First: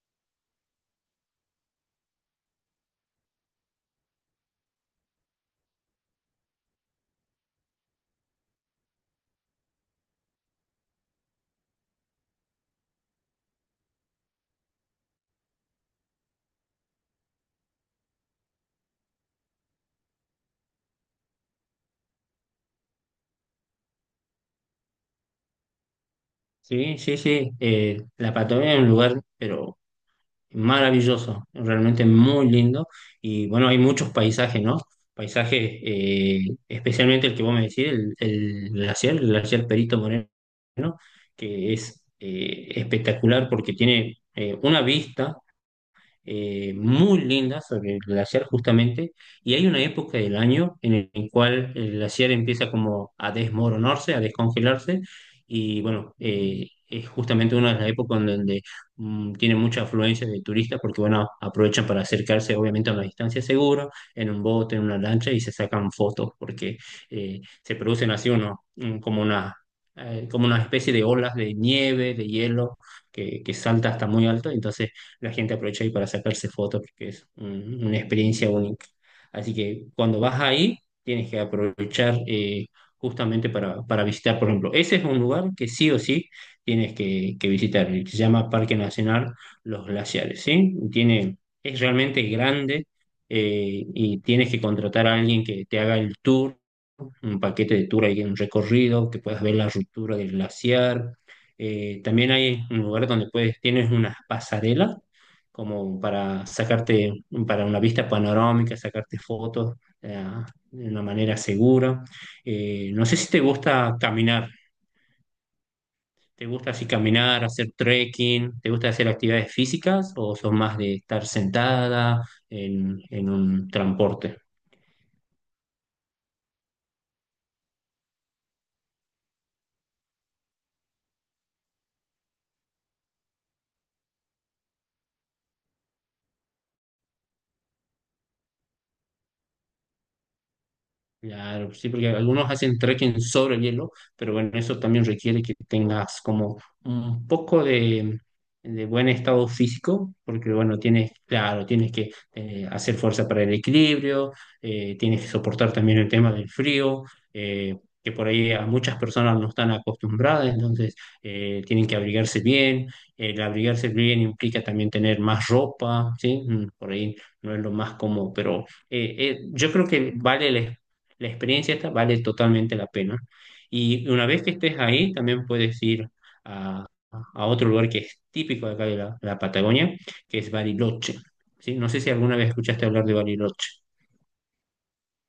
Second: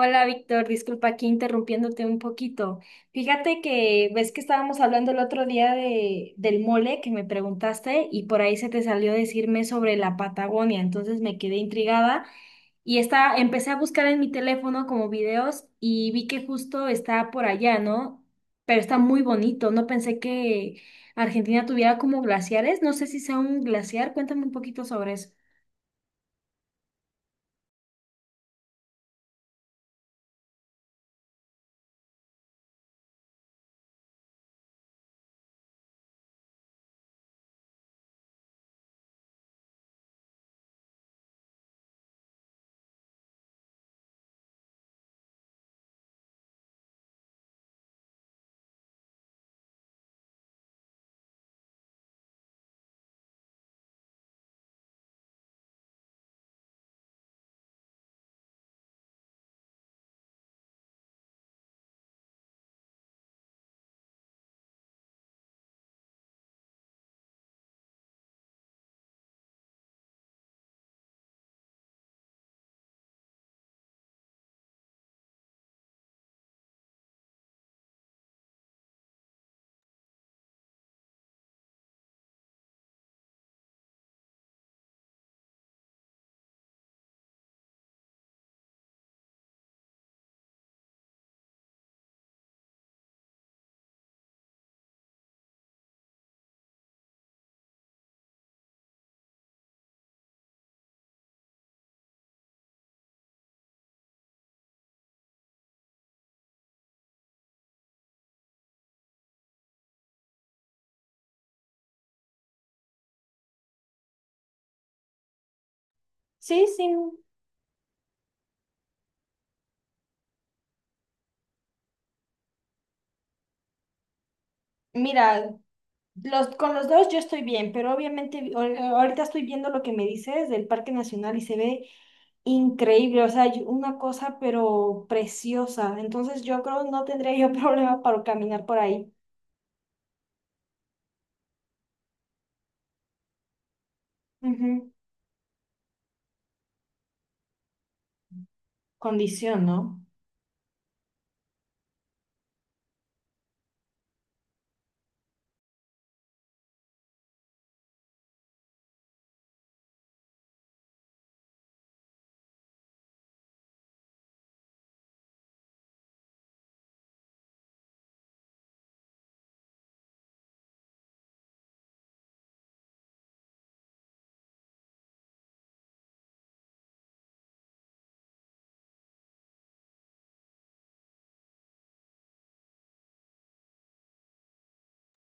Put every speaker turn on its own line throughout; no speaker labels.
Hola, Víctor, disculpa aquí interrumpiéndote un poquito. Fíjate que ves que estábamos hablando el otro día del mole que me preguntaste y por ahí se te salió decirme sobre la Patagonia, entonces me quedé intrigada y empecé a buscar en mi teléfono como videos y vi que justo está por allá, ¿no? Pero está muy bonito, no pensé que Argentina tuviera como glaciares, no sé si sea un glaciar, cuéntame un poquito sobre eso.
Sí, sí, sí. La Patagonia es un lugar, pero maravilloso, realmente muy lindo. Y bueno, hay muchos paisajes, ¿no? Paisajes, especialmente el que vos me decís, el glaciar Perito Moreno, que es espectacular porque tiene una vista muy linda sobre el glaciar justamente, y hay una época del año en el cual el glaciar empieza como a desmoronarse, a descongelarse, y bueno, es justamente una de las épocas en donde tiene mucha afluencia de turistas porque bueno, aprovechan para acercarse obviamente a una distancia segura, en un bote, en una lancha, y se sacan fotos porque se producen así uno, mm, como una especie de olas de nieve, de hielo, que salta hasta muy alto, entonces la gente aprovecha ahí para sacarse fotos porque una experiencia única. Así que cuando vas ahí, tienes que aprovechar justamente para visitar, por ejemplo, ese es un lugar que sí o sí tienes que visitar, y se llama Parque Nacional Los Glaciares, ¿sí? Tiene, es realmente grande y tienes que contratar a alguien que te haga el tour un paquete de tour ahí, un recorrido, que puedas ver la ruptura del glaciar. También hay un lugar donde puedes, tienes unas pasarelas como para sacarte, para una vista panorámica, sacarte fotos eh, de una manera segura. No sé si te gusta caminar, ¿te
Sí,
gusta
sí.
así caminar, hacer trekking? ¿Te gusta hacer actividades físicas o sos más de estar sentada en un transporte?
Mira, los, con los dos yo estoy bien, pero obviamente ahorita estoy viendo lo que me dices del Parque Nacional y se ve increíble, o sea, una cosa pero preciosa. Entonces yo creo no tendría yo problema para caminar por ahí.
Claro, sí, porque algunos hacen trekking sobre el hielo, pero bueno, eso
Ujú.
también requiere que tengas como un poco de buen estado
Condición, ¿no?
físico, porque bueno, tienes, claro, tienes que hacer fuerza para el equilibrio, tienes que soportar también el tema del frío, eh, que por ahí a muchas personas no están acostumbradas, entonces tienen que abrigarse bien. El abrigarse bien implica también tener más ropa, ¿sí? Mm, por ahí no es lo más cómodo, pero yo creo que vale la experiencia, esta vale totalmente la pena. Y una vez que estés ahí, también puedes ir a otro lugar que es típico de acá de la Patagonia, que es Bariloche. ¿Sí? No sé si alguna vez escuchaste hablar de Bariloche.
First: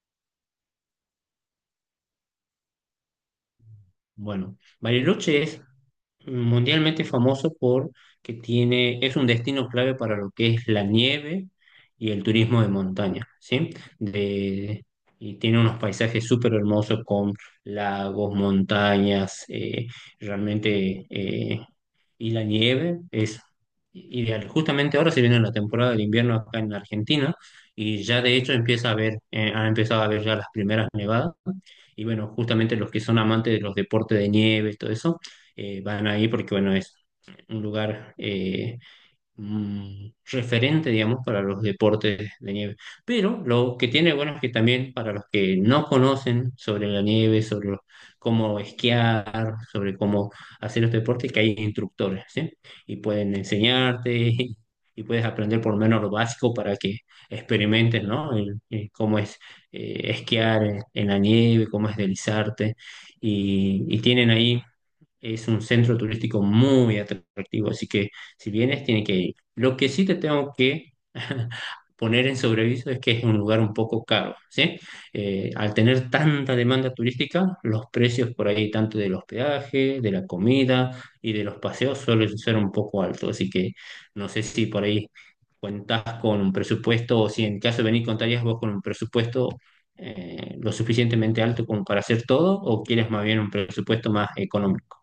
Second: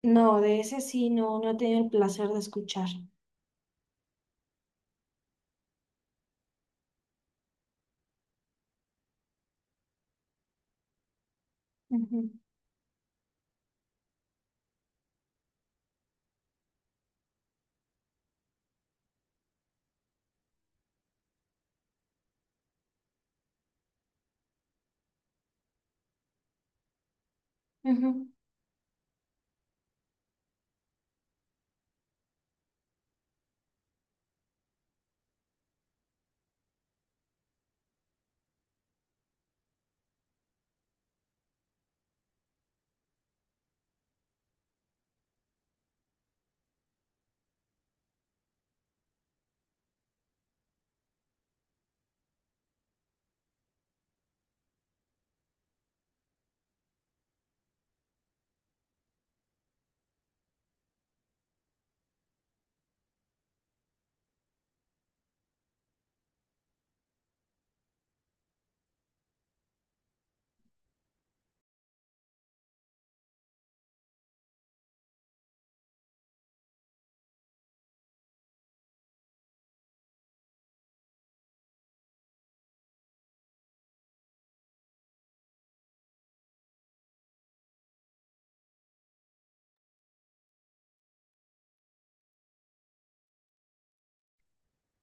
No, de ese sí, no, no he tenido el placer de escuchar.
Bueno, Bariloche es mundialmente famoso porque tiene, es un destino clave para lo que es la nieve y
Ujú,
el turismo de montaña, ¿sí? De, y tiene unos paisajes súper hermosos con lagos, montañas, realmente, y la nieve es ideal. Justamente ahora se viene la temporada del invierno acá en Argentina y ya
ujú.
de hecho empieza a haber, han empezado a haber ya las primeras nevadas. Y bueno, justamente los que son amantes de los deportes de nieve, todo eso, van ahí porque bueno, es un lugar mm, referente, digamos, para los deportes de nieve. Pero lo que tiene bueno es que también para los que no conocen sobre la nieve, cómo esquiar, sobre cómo hacer los deportes, que hay instructores, ¿sí? Y pueden enseñarte y, y puedes aprender por lo menos lo básico para que experimentes, ¿no? El cómo es esquiar en la nieve, cómo es deslizarte. Y tienen ahí es un centro turístico muy atractivo, así que si vienes, tiene que ir. Lo que sí te tengo que poner en sobreviso es que es un lugar un poco caro, ¿sí? Al tener tanta demanda turística, los precios por ahí, tanto del hospedaje, de la comida y de los paseos, suelen ser un poco altos, así que no sé si por ahí cuentas con un presupuesto o si en caso de venir contarías vos con un presupuesto lo suficientemente alto como para hacer todo o quieres más bien un presupuesto más económico.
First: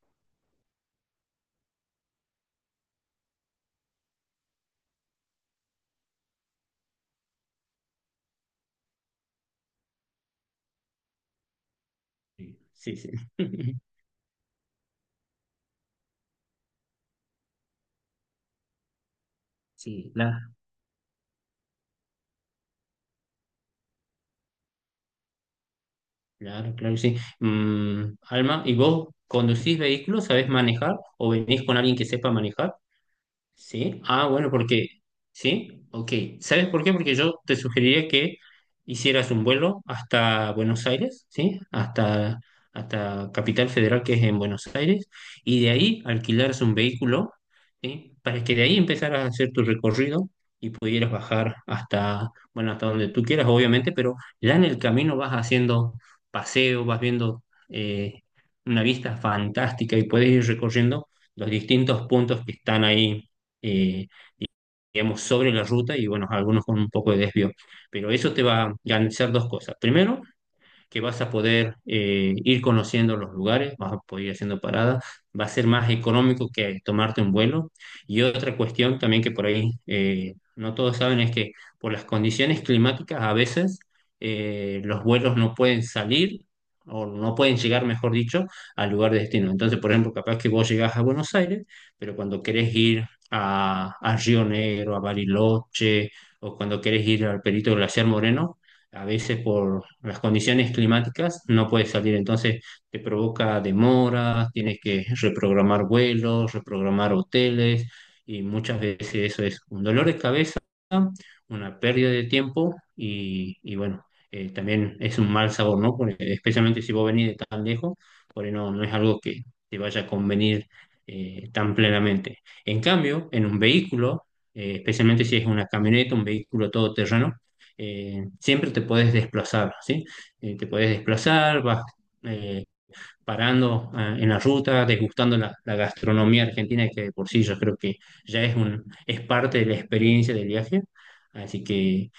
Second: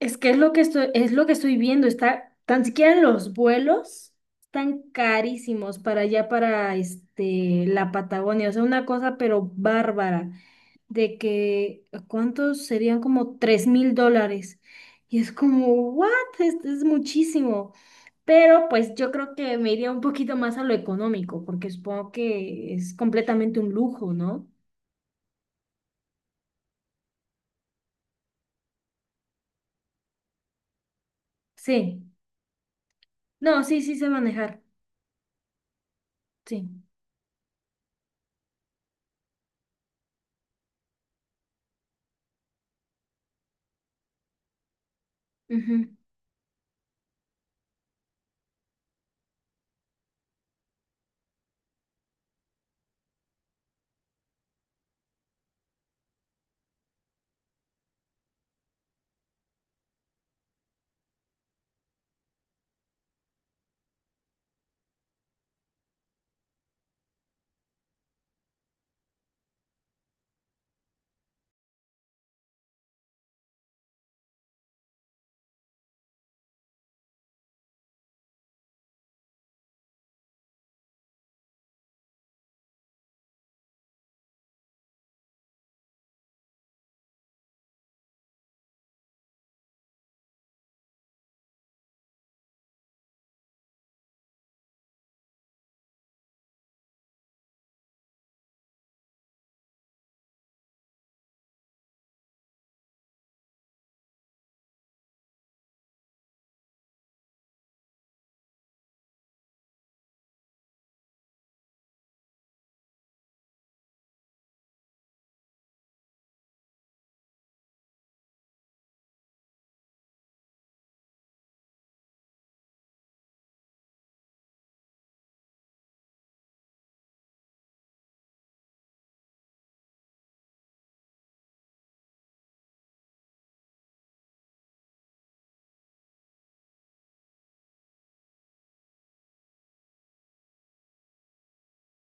Es lo que estoy viendo, está, tan siquiera los vuelos están carísimos para allá, para este, la Patagonia, o sea, una cosa pero bárbara, de que, ¿cuántos
Sí,
serían
sí.
como tres mil dólares? Y es como, ¿what? Es muchísimo, pero pues yo creo que me iría un
Sí,
poquito
claro,
más a lo económico, porque supongo que es completamente un lujo, ¿no?
claro, claro, que sí. Mm, Alma, ¿y vos conducís vehículos? ¿Sabés manejar? ¿O venís con alguien
Sí,
que sepa manejar?
no, sí, sí
Sí,
sé
ah, bueno,
manejar,
porque, sí, ok. ¿Sabes por
sí.
qué? Porque yo te sugeriría que hicieras un vuelo hasta Buenos Aires, ¿sí? Hasta, hasta Capital Federal, que es en Buenos Aires, y de ahí alquilaras un vehículo, ¿sí? Para que de ahí empezaras a hacer tu recorrido y pudieras bajar hasta, bueno, hasta donde tú quieras, obviamente, pero ya en el camino vas haciendo paseo, vas viendo una vista fantástica y puedes ir recorriendo los distintos puntos que están ahí eh, di- digamos, sobre la ruta y bueno, algunos con un poco de desvío. Pero eso te va a garantizar dos cosas. Primero, que vas a poder ir conociendo los lugares, vas a poder ir haciendo paradas, va a ser más económico que tomarte un vuelo. Y otra cuestión también que por ahí no todos saben es que por las condiciones climáticas a veces los vuelos no pueden salir o no pueden llegar, mejor dicho, al lugar de destino. Entonces, por ejemplo, capaz que vos llegás a Buenos Aires, pero cuando querés ir a Río Negro, a Bariloche, o cuando querés ir al Perito Glaciar Moreno, a veces por las condiciones climáticas no puedes salir, entonces te provoca demoras, tienes que reprogramar vuelos, reprogramar hoteles y muchas veces eso es un dolor de cabeza, una pérdida de tiempo y bueno, también es un mal sabor, ¿no? Porque especialmente si vos venís de tan lejos, por ahí no, no es algo que te vaya a convenir tan plenamente. En cambio, en un vehículo, especialmente si es una camioneta, un vehículo todoterreno, siempre te puedes desplazar, ¿sí? Te puedes desplazar, vas eh, parando ah, en la ruta, degustando la gastronomía argentina, que de por sí yo creo que ya es, un, es parte de la experiencia del viaje. Así que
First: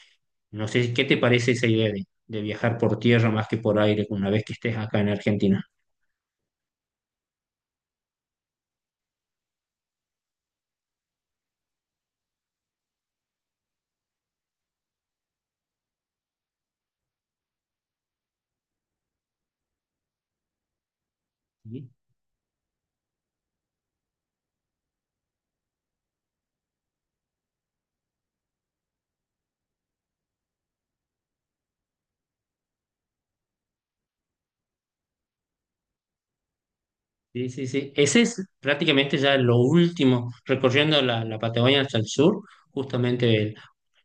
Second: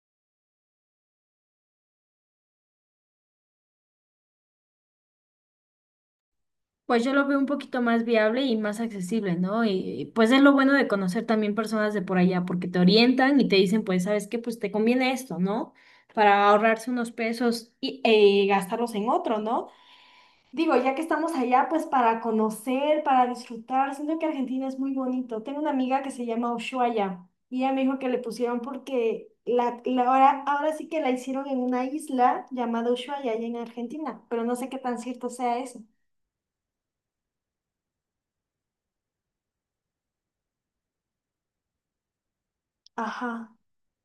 no sé qué te parece esa idea de viajar por tierra más que por aire una vez que estés acá en Argentina.
Pues yo lo veo un poquito más viable y más accesible, ¿no? Y pues es lo bueno de conocer también personas de por allá, porque te orientan y te dicen, pues, ¿sabes qué? Pues te conviene esto, ¿no? Para ahorrarse unos pesos y gastarlos en otro, ¿no? Digo, ya que estamos allá, pues para conocer, para disfrutar, siento que Argentina es muy bonito. Tengo una amiga que se llama Ushuaia y ella me dijo que le pusieron porque ahora, ahora sí que la hicieron en una isla llamada Ushuaia, allá en Argentina, pero no sé qué tan cierto sea eso.
Sí, sí, sí. Ese es prácticamente ya lo último, recorriendo la Patagonia hasta el sur, justamente
Ajá.
el-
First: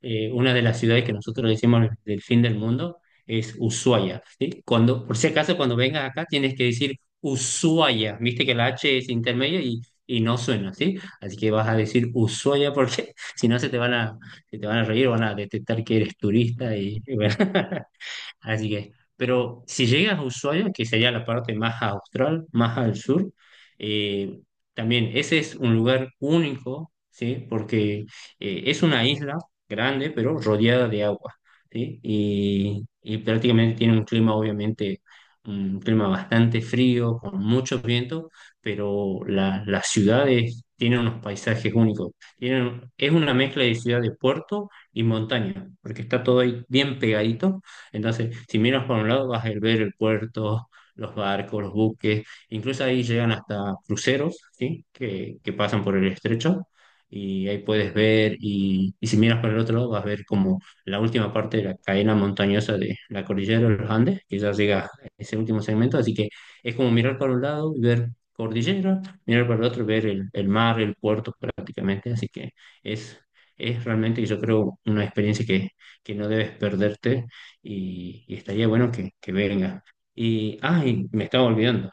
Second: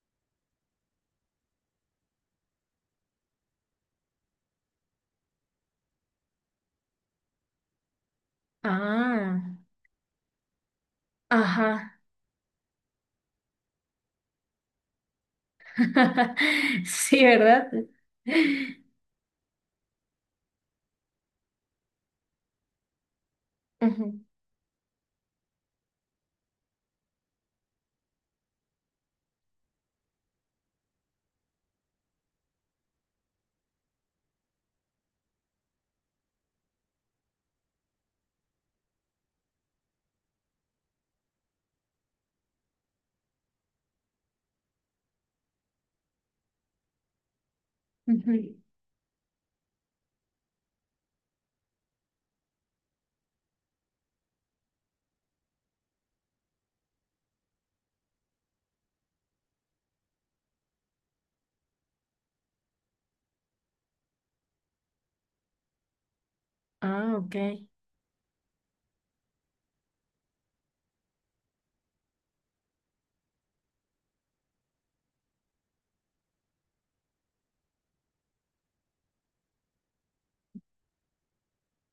una de las ciudades que nosotros le decimos del fin del mundo es Ushuaia, ¿sí? Cuando, por si acaso, cuando vengas acá tienes que decir Ushuaia, viste que la H es
Ah,
intermedia y no suena, ¿sí? Así que vas a
ajá.
decir Ushuaia porque si no se te van a, se te van a reír, van a detectar que eres turista y
Sí,
bueno.
¿verdad?
Así que, pero si llegas a Ushuaia, que sería la parte más austral, más al sur,
Ujú,
eh, también ese es un lugar único, ¿sí? Porque es una isla grande, pero rodeada de agua, ¿sí? Y prácticamente tiene un clima, obviamente, un clima bastante frío, con mucho viento, pero las ciudades tienen unos paisajes únicos. Tienen, es una mezcla de ciudad de puerto y montaña, porque está todo ahí bien pegadito entonces, si
ujú.
miras por un lado, vas a ver el puerto, los barcos, los buques, incluso ahí llegan hasta cruceros, ¿sí? Que pasan por el estrecho. Y ahí puedes ver, y si miras por el otro lado, vas a ver como la última parte de la cadena montañosa de la cordillera de los Andes, que ya llega a ese último segmento. Así que es como
Ah,
mirar para
ok.
un lado y ver cordillera, mirar para el otro, ver el mar, el puerto prácticamente. Así que es, es realmente, yo creo, una experiencia que no debes perderte y estaría bueno que venga. Y, ah, y me estaba olvidando.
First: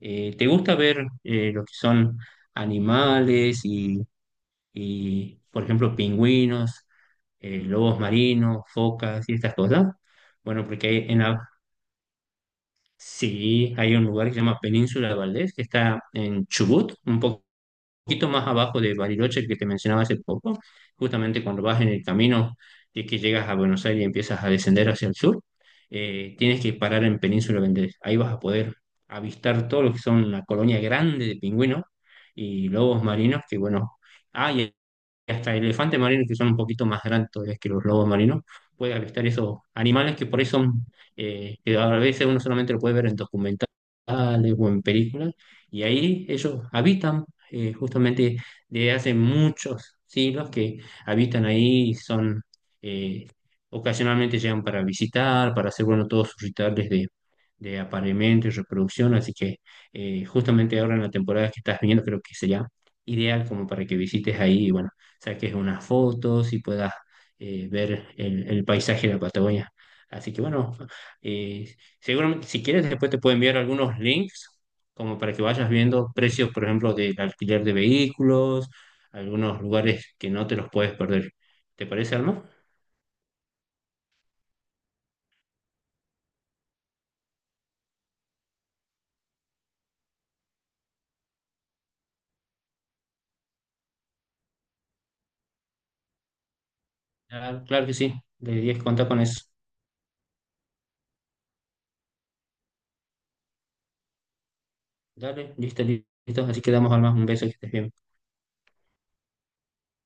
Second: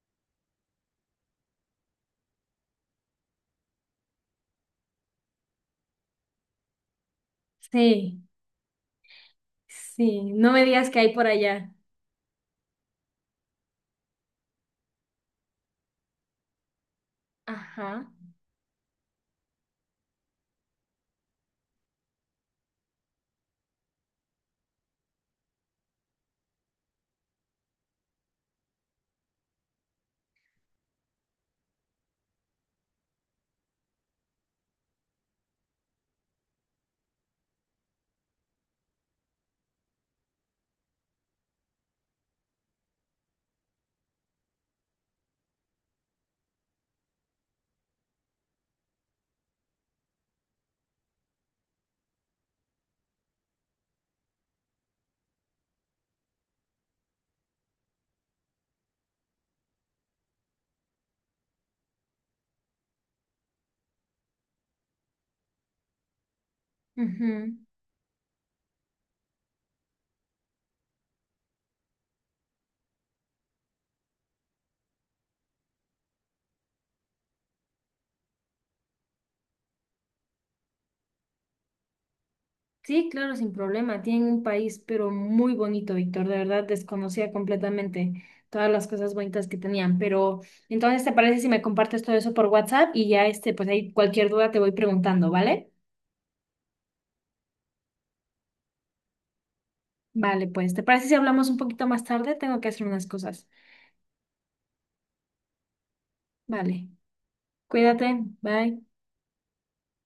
¿Te gusta ver lo que son animales y, por ejemplo, pingüinos, lobos
Sí,
marinos, focas y estas cosas?
sí. No me
Bueno, porque
digas
hay
que hay
en
por allá.
sí, hay un lugar que se llama Península de Valdés, que está en Chubut, un poco
Ajá.
poquito más abajo de Bariloche que te mencionaba hace poco, justamente cuando vas en el camino de que llegas a Buenos Aires y empiezas a descender hacia el sur, tienes que parar en Península Vendés. Ahí vas a poder avistar todo lo que son una colonia grande de pingüinos y lobos marinos que, bueno, hay hasta elefantes marinos que son un poquito más grandes todavía que los lobos marinos, puede avistar esos animales que por ahí son, que a veces uno solamente lo puede ver en documentales o en películas, y ahí ellos habitan, justamente desde hace muchos siglos que habitan ahí, y son, eh, ocasionalmente llegan para visitar, para hacer, bueno, todos sus rituales de apareamiento y reproducción, así que justamente ahora en la temporada que estás viendo creo que sería ideal como para que visites ahí y bueno, saques unas fotos y puedas
Ujú.
ver el paisaje de la Patagonia. Así que bueno, eh, seguramente si quieres después te puedo enviar algunos links como para que vayas viendo precios, por ejemplo, del alquiler de vehículos, algunos lugares que no te los puedes perder. ¿Te parece, Alma?
Sí, claro, sin problema. Tienen un país, pero muy bonito, Víctor. De verdad, desconocía completamente todas las cosas bonitas que tenían. Pero entonces, ¿te parece si me compartes todo eso por WhatsApp? Y ya, este, pues ahí cualquier duda te voy preguntando, ¿vale?
Ah, claro que sí, deberías contar con eso.
Vale, pues, ¿te parece si hablamos un poquito más tarde? Tengo que hacer unas cosas.
Dale, listo, listo. Así
Vale.
quedamos, Alma. Un beso, que estés bien.
Cuídate, bye.